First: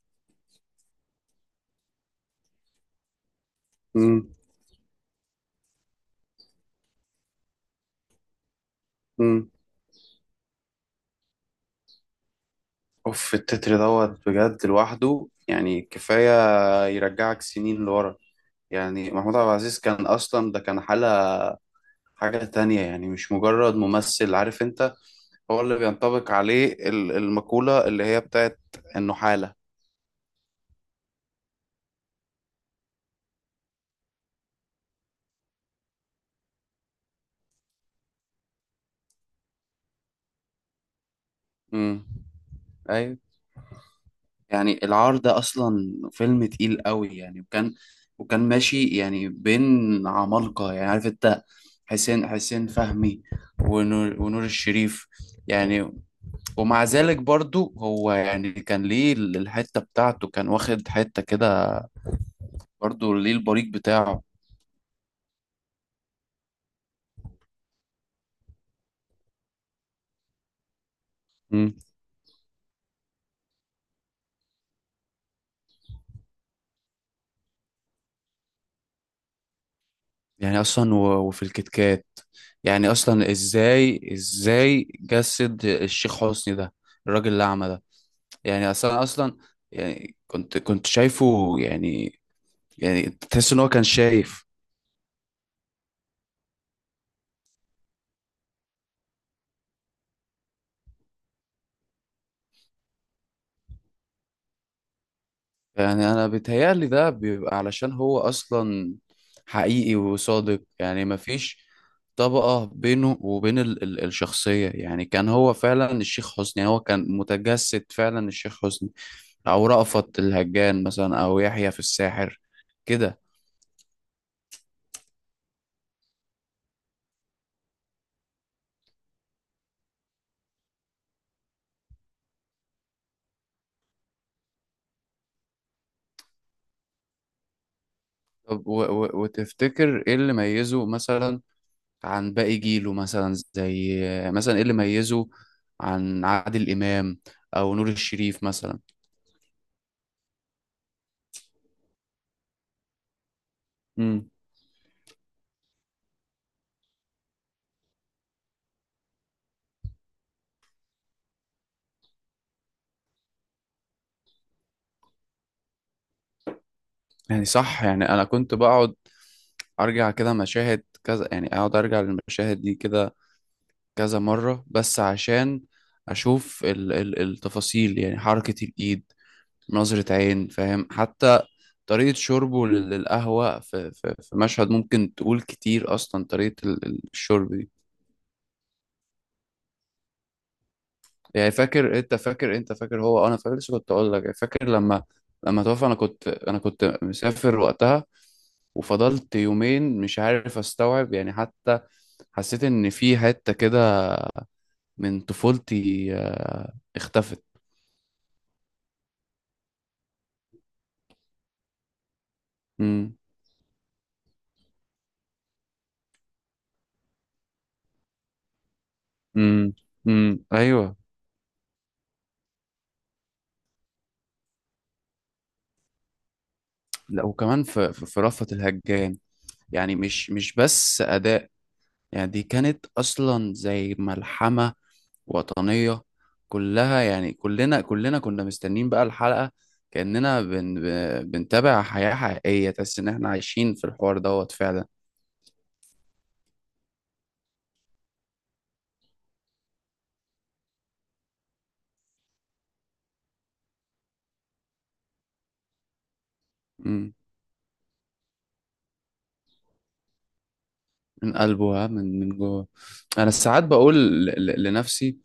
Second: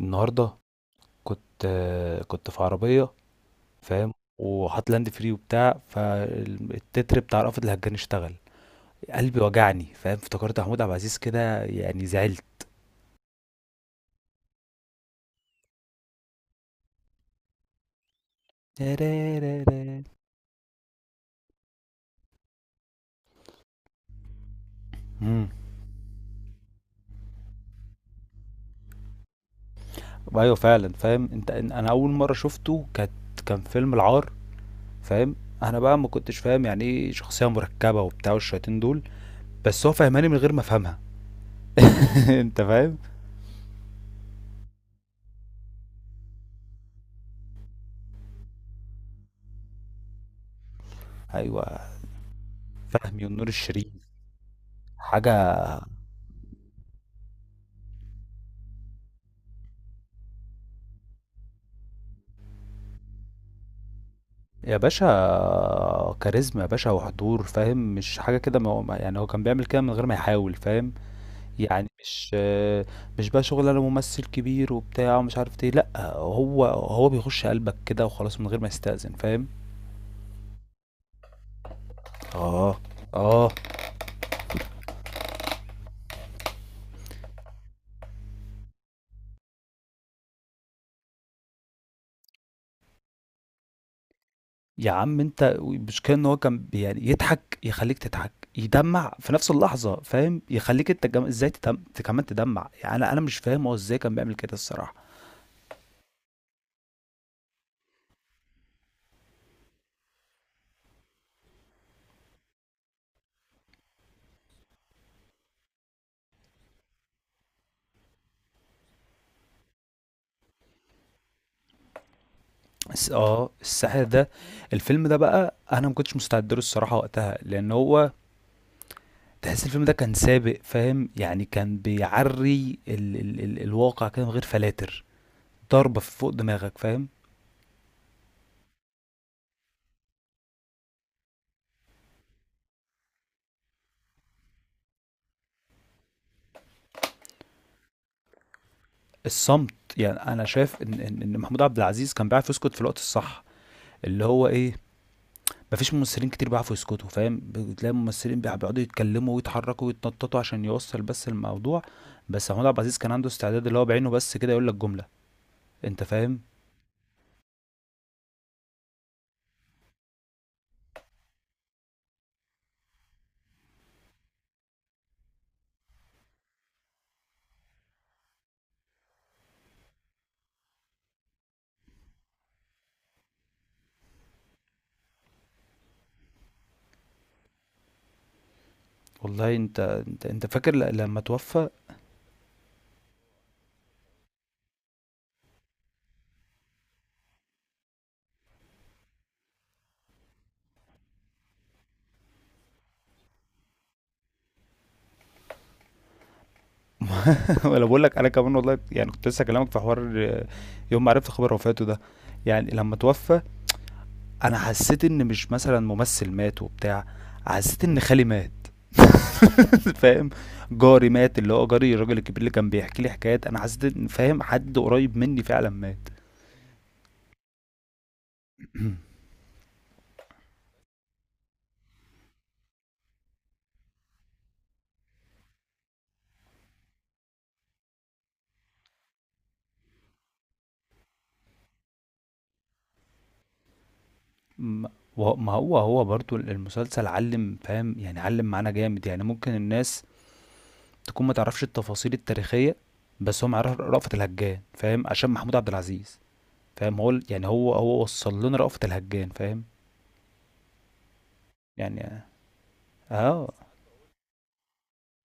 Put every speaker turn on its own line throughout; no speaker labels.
النهارده كنت في عربيه، فاهم؟
مم.
وحاطط لاند فري وبتاع، فالتتر بتاع رأفت الهجان اشتغل، قلبي
مم.
وجعني فاهم. افتكرت محمود عبد العزيز كده، يعني زعلت.
اوف التتر دوت بجد لوحده يعني كفاية يرجعك سنين لورا. يعني محمود عبد العزيز كان أصلا ده كان حالة، حاجة تانية يعني مش مجرد ممثل، عارف انت.
امم.
هو اللي بينطبق عليه المقولة اللي هي بتاعت انه حالة.
ايوه فعلا، فاهم انت؟ انا اول مره شفته كانت كان فيلم العار، فاهم؟ انا بقى ما كنتش فاهم يعني ايه شخصيه مركبه وبتاع والشياطين دول، بس هو فهماني من غير ما افهمها.
مم.
انت فاهم؟
ايوه. يعني العار ده اصلا فيلم تقيل قوي يعني، وكان ماشي يعني بين عمالقة، يعني عارف انت.
ايوه،
حسين فهمي،
فهمي والنور الشريف،
ونور الشريف.
حاجه.
يعني ومع ذلك برضو هو يعني كان ليه الحتة بتاعته، كان واخد حتة كده، برضو ليه البريق بتاعه.
يا باشا كاريزما يا باشا، وحضور، فاهم؟ مش حاجة كده، ما هو- ما- يعني هو كان بيعمل كده من غير ما يحاول، فاهم؟
مم.
يعني مش بقى شغل انا ممثل كبير وبتاع ومش عارف ايه، لا. هو بيخش قلبك كده وخلاص من غير ما يستأذن، فاهم؟
يعني أصلا و- وفي الكتكات،
اه،
يعني أصلا
اه.
إزاي جسد الشيخ حسني ده، الراجل الأعمى ده. يعني أصلا، يعني كنت شايفه يعني، يعني تحس إن هو كان شايف.
يا عم انت، مش كان هو كان يعني يضحك يخليك تضحك، يدمع في نفس اللحظة، فاهم؟ يخليك انت ازاي كمان تدمع. يعني انا مش فاهم هو ازاي كان بيعمل كده الصراحة.
يعني انا بيتهيألي ده بيبقى علشان هو اصلا حقيقي وصادق، يعني مفيش طبقة بينه وبين ال الشخصية، يعني كان هو فعلا الشيخ حسني، يعني هو كان متجسد فعلا الشيخ حسني، او رأفت الهجان مثلا، او يحيى في الساحر كده.
اه، الساحر ده، الفيلم ده بقى انا ما كنتش مستعد له الصراحه وقتها، لان هو تحس الفيلم ده كان سابق، فاهم؟ يعني كان بيعري ال ال ال الواقع كده من غير فلاتر، ضربه في فوق دماغك، فاهم؟
طب و و وتفتكر ايه اللي ميزه مثلا عن باقي جيله، مثلا زي مثلا، ايه اللي ميزه عن عادل امام او نور الشريف مثلا؟
الصمت. يعني انا شايف إن محمود عبد العزيز كان بيعرف يسكت في الوقت الصح، اللي
امم
هو ايه، مفيش ممثلين كتير بيعرفوا يسكتوا، فاهم؟ بتلاقي ممثلين بيقعدوا يتكلموا ويتحركوا ويتنططوا عشان يوصل بس الموضوع، بس محمود عبد العزيز كان عنده استعداد اللي هو بعينه بس كده يقول لك جمله. انت فاهم؟
يعني صح. يعني انا كنت بقعد ارجع كده مشاهد كذا، يعني اقعد ارجع للمشاهد دي كده كذا مرة، بس عشان اشوف ال التفاصيل، يعني حركة الايد، نظرة عين، فاهم، حتى طريقة شربه للقهوة، في مشهد ممكن تقول كتير اصلا طريقة الشرب دي.
والله انت، انت فاكر لما
يعني
توفى؟
فاكر انت فاكر انت فاكر هو انا فاكر، لسه كنت اقول لك يعني، فاكر لما توفى، انا كنت، مسافر وقتها، وفضلت يومين مش عارف استوعب يعني، حتى حسيت ان في حتة كده من طفولتي اختفت.
ولا بقول لك انا كمان والله، يعني كنت لسه اكلمك في حوار يوم ما عرفت خبر وفاته ده. يعني لما
امم.
توفى انا حسيت ان مش مثلا ممثل مات وبتاع، حسيت ان خالي مات.
امم. امم.
فاهم؟
ايوه.
جاري مات، اللي هو جاري الراجل الكبير اللي كان بيحكي لي حكايات. انا حسيت، ان فاهم، حد قريب مني فعلا مات.
لا، وكمان في في رأفت الهجان، يعني مش بس أداء، يعني دي كانت أصلا زي ملحمة وطنية كلها، يعني كلنا كنا مستنين بقى الحلقة كأننا بنتابع حياة حقيقية، تحس إن إحنا عايشين في الحوار دوت فعلا.
ما ما هو برضو المسلسل علم، فاهم؟ يعني علم معانا جامد. يعني ممكن الناس تكون ما تعرفش التفاصيل التاريخية، بس هو مع رأفت الهجان، فاهم؟ عشان محمود عبد العزيز، فاهم؟
امم،
يعني هو وصل لنا رأفت الهجان، فاهم؟
من قلبه ها، من
يعني
من جوه. أنا
اه.
ساعات بقول لنفسي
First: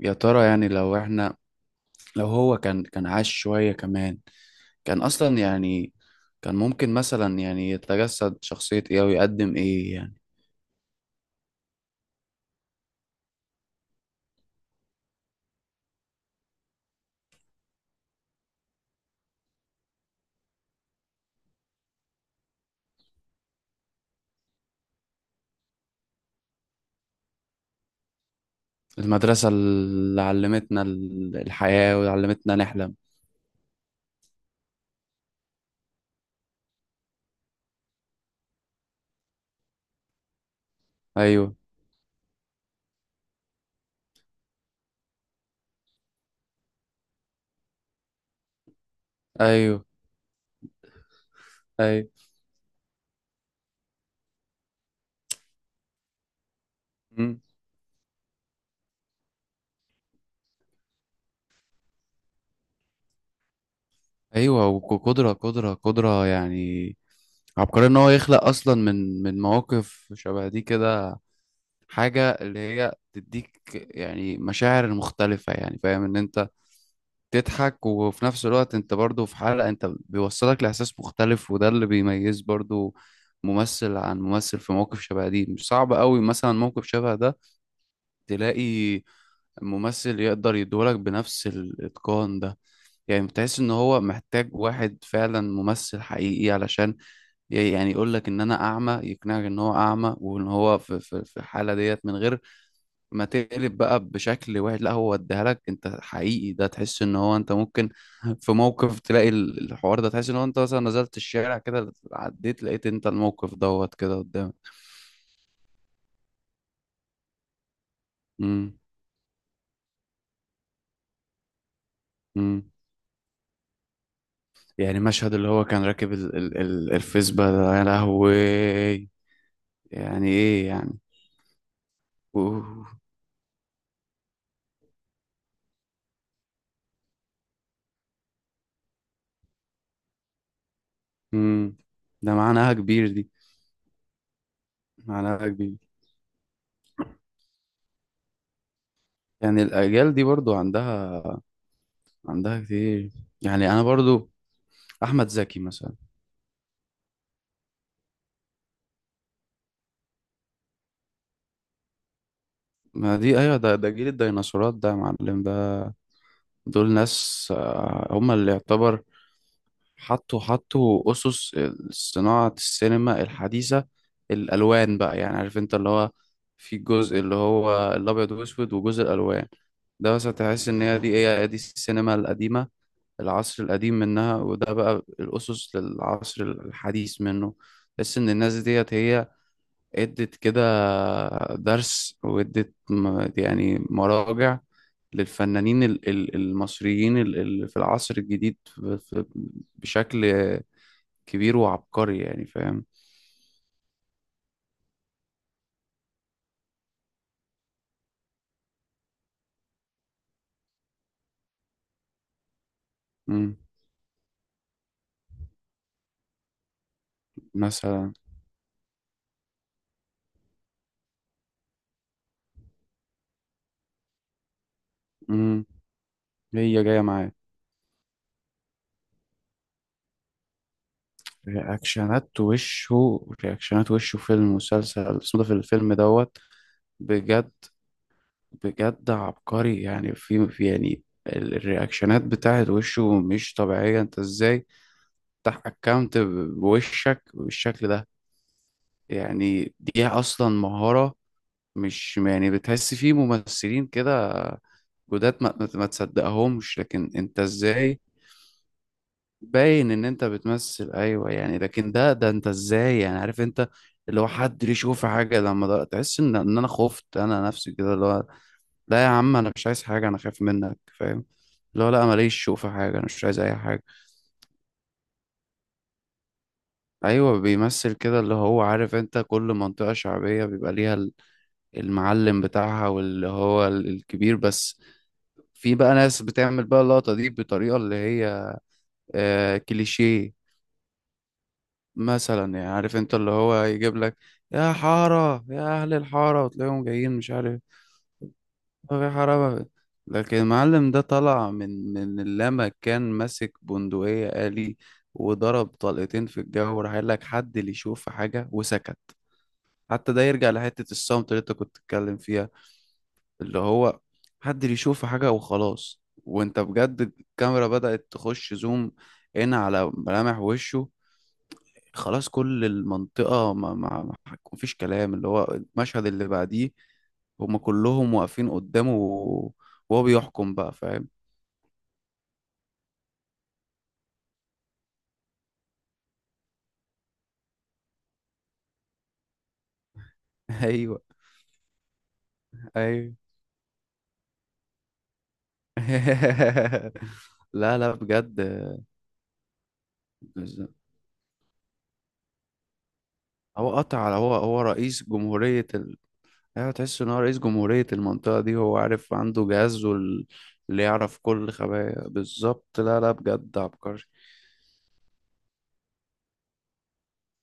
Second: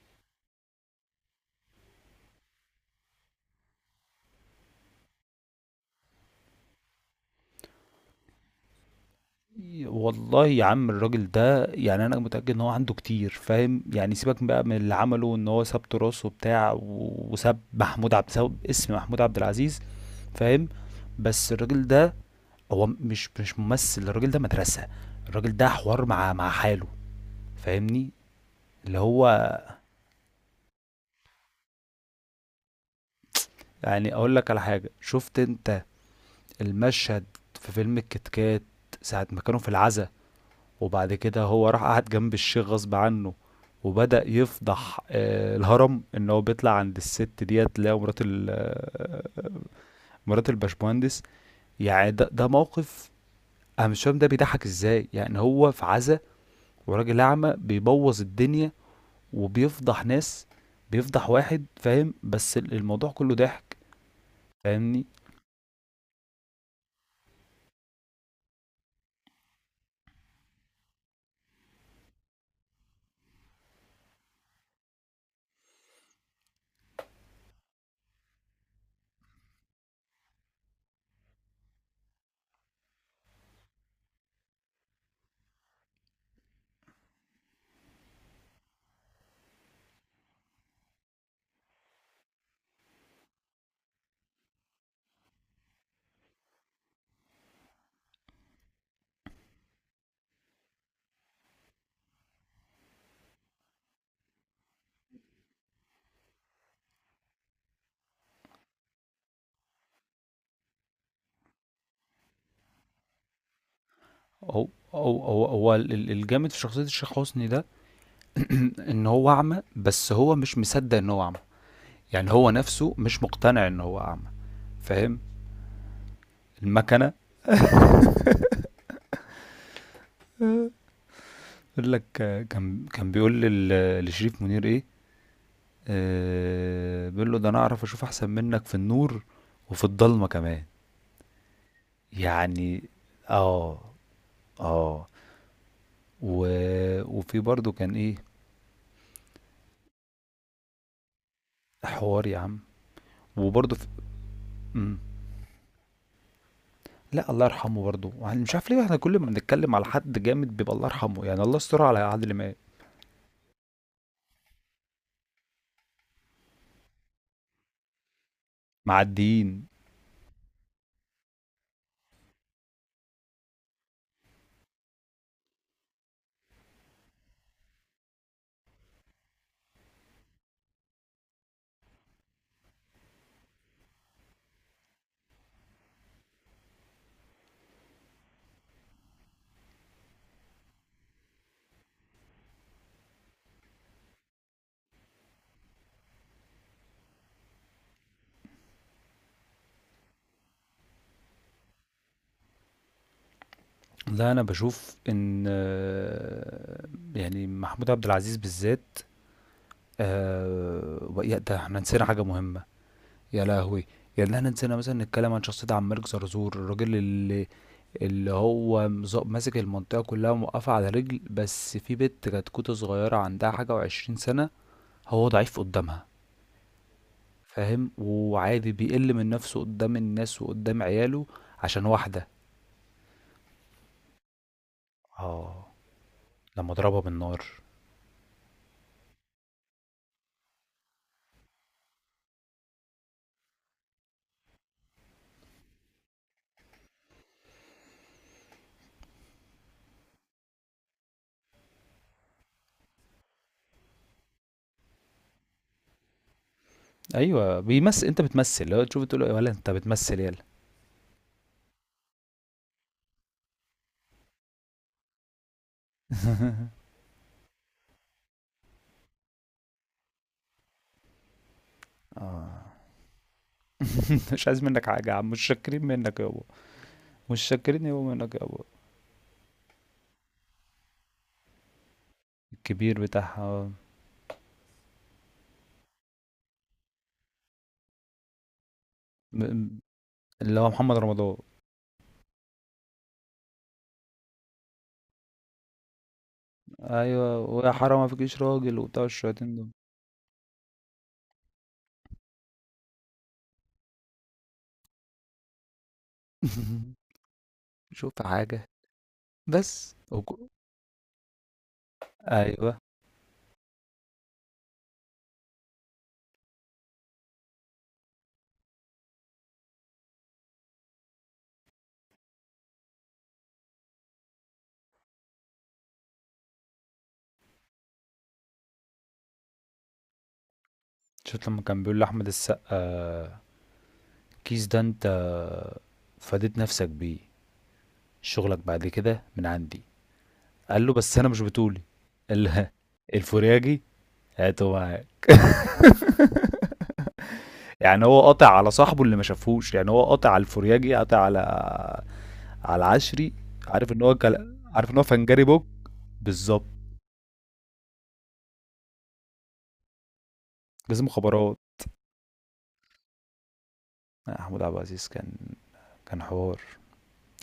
يا ترى، يعني لو إحنا، لو هو كان عاش شوية كمان، كان أصلا يعني كان ممكن مثلا يعني يتجسد شخصية إيه أو يقدم إيه، يعني.
والله يا عم، الراجل ده، يعني انا متأكد ان هو عنده كتير، فاهم؟ يعني سيبك بقى من اللي عمله، ان هو ساب تراثه بتاع، وساب محمود عبد، ساب اسم محمود عبد العزيز، فاهم؟ بس الراجل ده، هو مش ممثل، الراجل ده مدرسة. الراجل ده حوار مع حاله، فاهمني؟ اللي هو،
المدرسة اللي علمتنا الحياة وعلمتنا نحلم.
يعني اقول لك على حاجه. شفت انت المشهد في فيلم الكتكات، ساعه ما كانوا في العزا، وبعد كده
أيوه.
هو راح قعد جنب الشيخ غصب عنه، وبدأ يفضح الهرم، ان هو بيطلع عند الست ديت اللي هي مرات
أيوه.
مرات الباشمهندس.
أيوه.
يعني ده موقف، انا مش فاهم ده بيضحك ازاي، يعني هو في عزا، وراجل
مم.
اعمى بيبوظ الدنيا، وبيفضح ناس، بيفضح واحد، فاهم؟ بس الموضوع كله ضحك،
أيوه.
فاهمني؟
وقدرة، قدرة قدرة يعني عبقرية، إن هو يخلق أصلا من مواقف شبه دي كده حاجة اللي هي تديك يعني مشاعر مختلفة، يعني فاهم إن أنت تضحك وفي نفس الوقت انت برضو في حلقة، انت بيوصلك لإحساس مختلف، وده اللي بيميز برضو ممثل عن ممثل. في مواقف شبه دي مش صعب قوي، مثلا موقف شبه ده، تلاقي ممثل يقدر يدولك بنفس الإتقان ده؟ يعني بتحس ان هو محتاج واحد فعلا ممثل حقيقي علشان يعني يقولك ان انا اعمى، يقنعك ان هو اعمى، وان هو في الحالة ديت، من غير ما تقلب بقى بشكل واحد، لا، هو اديها لك انت حقيقي. ده تحس ان هو انت ممكن في موقف تلاقي الحوار ده، تحس ان هو انت مثلا نزلت الشارع كده عديت لقيت انت الموقف دوت كده قدامك.
هو، هو الجامد في شخصية الشيخ حسني ده،
امم.
ان هو اعمى بس هو مش مصدق ان هو اعمى. يعني هو
امم.
نفسه مش مقتنع ان هو اعمى،
يعني
فاهم؟
مشهد اللي هو كان راكب ال
المكنة!
الفيسبا ده يا لهوي، يعني ايه يعني!
يقول لك كان
اوه.
كان بيقول لشريف منير ايه، بيقول له ده انا اعرف اشوف احسن منك في النور وفي الضلمة كمان،
امم. ده معناها
يعني.
كبير دي،
اه، اه.
معناها كبير.
و... وفي برضو كان ايه،
يعني الاجيال دي برضو عندها
حوار يا عم،
عندها كتير، يعني
وبرضو
انا
في...
برضو احمد زكي مثلا.
لأ، الله يرحمه برضه، يعني مش عارف ليه إحنا كل ما بنتكلّم على حد جامد بيبقى الله يرحمه، يعني الله يسترها على عادل إمام،
ما دي ايوه، ده جيل الديناصورات ده يا معلم، ده دول ناس هم اللي يعتبر
معدّيين.
حطوا حطوا اسس صناعة السينما الحديثة. الالوان بقى يعني عارف انت اللي هو في جزء اللي هو الابيض والاسود وجزء الالوان، ده بس هتحس ان هي دي ايه، دي السينما القديمة، العصر القديم منها، وده بقى الاسس للعصر الحديث منه. تحس ان الناس ديت هي ادت كده درس، وادت يعني مراجع للفنانين المصريين في العصر الجديد بشكل كبير وعبقري، يعني فاهم.
لا، أنا باشوف إن يعني محمود عبد العزيز بالذات، ويا ده إحنا نسينا حاجة مهمة، يا
مم.
لهوي! يعني إحنا نسينا مثلًا نتكلّم عن شخصية عبد الملك زرزور، الراجل اللي،
مثلا.
اللي هو ماسك المنطقة كلّها وموقّفها على رجل، بس في بنت كتكوتة صغيّرة عندها حاجة و20 سَنة، هو ضعيف
مم.
قدّامها.
هي جاية معايا
فاهم؟ وعادي بيقل من نفسه قدام الناس وقدام عياله عشان واحدة.
رياكشنات وشه في المسلسل اسمه ده في
اه،
الفيلم دوت.
لما ضربها بالنار.
بجد، بجد عبقري يعني، يعني الرياكشنات بتاعت وشه مش طبيعية. انت ازاي تفتح اكونت بوشك بالشكل ده؟ يعني دي اصلا مهارة. مش يعني بتحس في ممثلين كده جداد ما تصدقهمش، لكن انت
ايوه
ازاي
بيمثل، انت بتمثل لو تشوف تقول له ولا انت
باين ان
بتمثل،
انت
يالا.
بتمثل، ايوه يعني. لكن ده ده انت ازاي يعني، عارف انت اللي هو حد ليه يشوف حاجة، لما ده تحس ان انا خفت انا نفسي، كده اللي هو لا يا عم انا مش عايز حاجة، انا خايف منك فاهم. اللي هو لا ماليش، شوف
اه.
في حاجة، انا مش عايز اي حاجة.
مش عايز منك حاجة يا عم، مش شاكرين منك يابا،
ايوه
مش شاكرين
بيمثل
يابا
كده اللي
منك
هو،
يابا.
عارف انت، كل منطقة شعبية بيبقى ليها المعلم بتاعها،
الكبير
واللي
بتاعها،
هو
آه.
الكبير بس. في بقى ناس بتعمل بقى اللقطة دي بطريقة اللي هي آه
م-
كليشيه
اللي هو محمد رمضان.
مثلا، يعني عارف انت اللي هو يجيب لك يا حارة يا أهل الحارة، وتلاقيهم جايين
ايوه،
مش عارف،
ويا حرام ما فيكيش راجل
ما
وبتاع
في حارة
الشياطين
ما
دول.
لكن المعلم ده طلع من، لما كان ماسك بندقية آلي وضرب طلقتين في الجو، راح قال لك حد اللي يشوف في
شوف
حاجة،
حاجة
وسكت.
بس
حتى ده يرجع لحتة الصمت اللي انت كنت بتتكلم فيها،
ايوه.
اللي هو محدش يشوف حاجة وخلاص. وانت بجد الكاميرا بدأت تخش زوم هنا على ملامح وشه، خلاص كل المنطقة ما هيكون فيش كلام، اللي هو المشهد اللي بعديه، هما كلهم واقفين قدامه وهو بيحكم بقى، فاهم.
شفت لما كان بيقول لأحمد السقا، كيس ده انت فاديت نفسك بيه، شغلك بعد كده من عندي، قال له
ايوه.
بس انا مش بتولي ال-
ايوه.
الفورياجي، هاته معاك.
لا، لا،
يعني هو
بجد.
قاطع على صاحبه اللي ما شافهوش، يعني هو قاطع على الفورياجي، قاطع على على العشري.
هو
عارف
قطع
ان
على، هو هو
عارف ان هو
رئيس
فنجاري بوب،
جمهورية.
بالظبط،
ايوه تحس ان هو رئيس جمهورية المنطقة دي، هو عارف، عنده جهاز اللي
جزم
يعرف كل
مخابرات.
خبايا بالظبط. لا، لا، بجد عبقري.
محمود عبد العزيز كان، كان حوار.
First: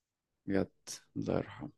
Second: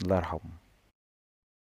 الله يرحمه.
بجد الله يرحمه.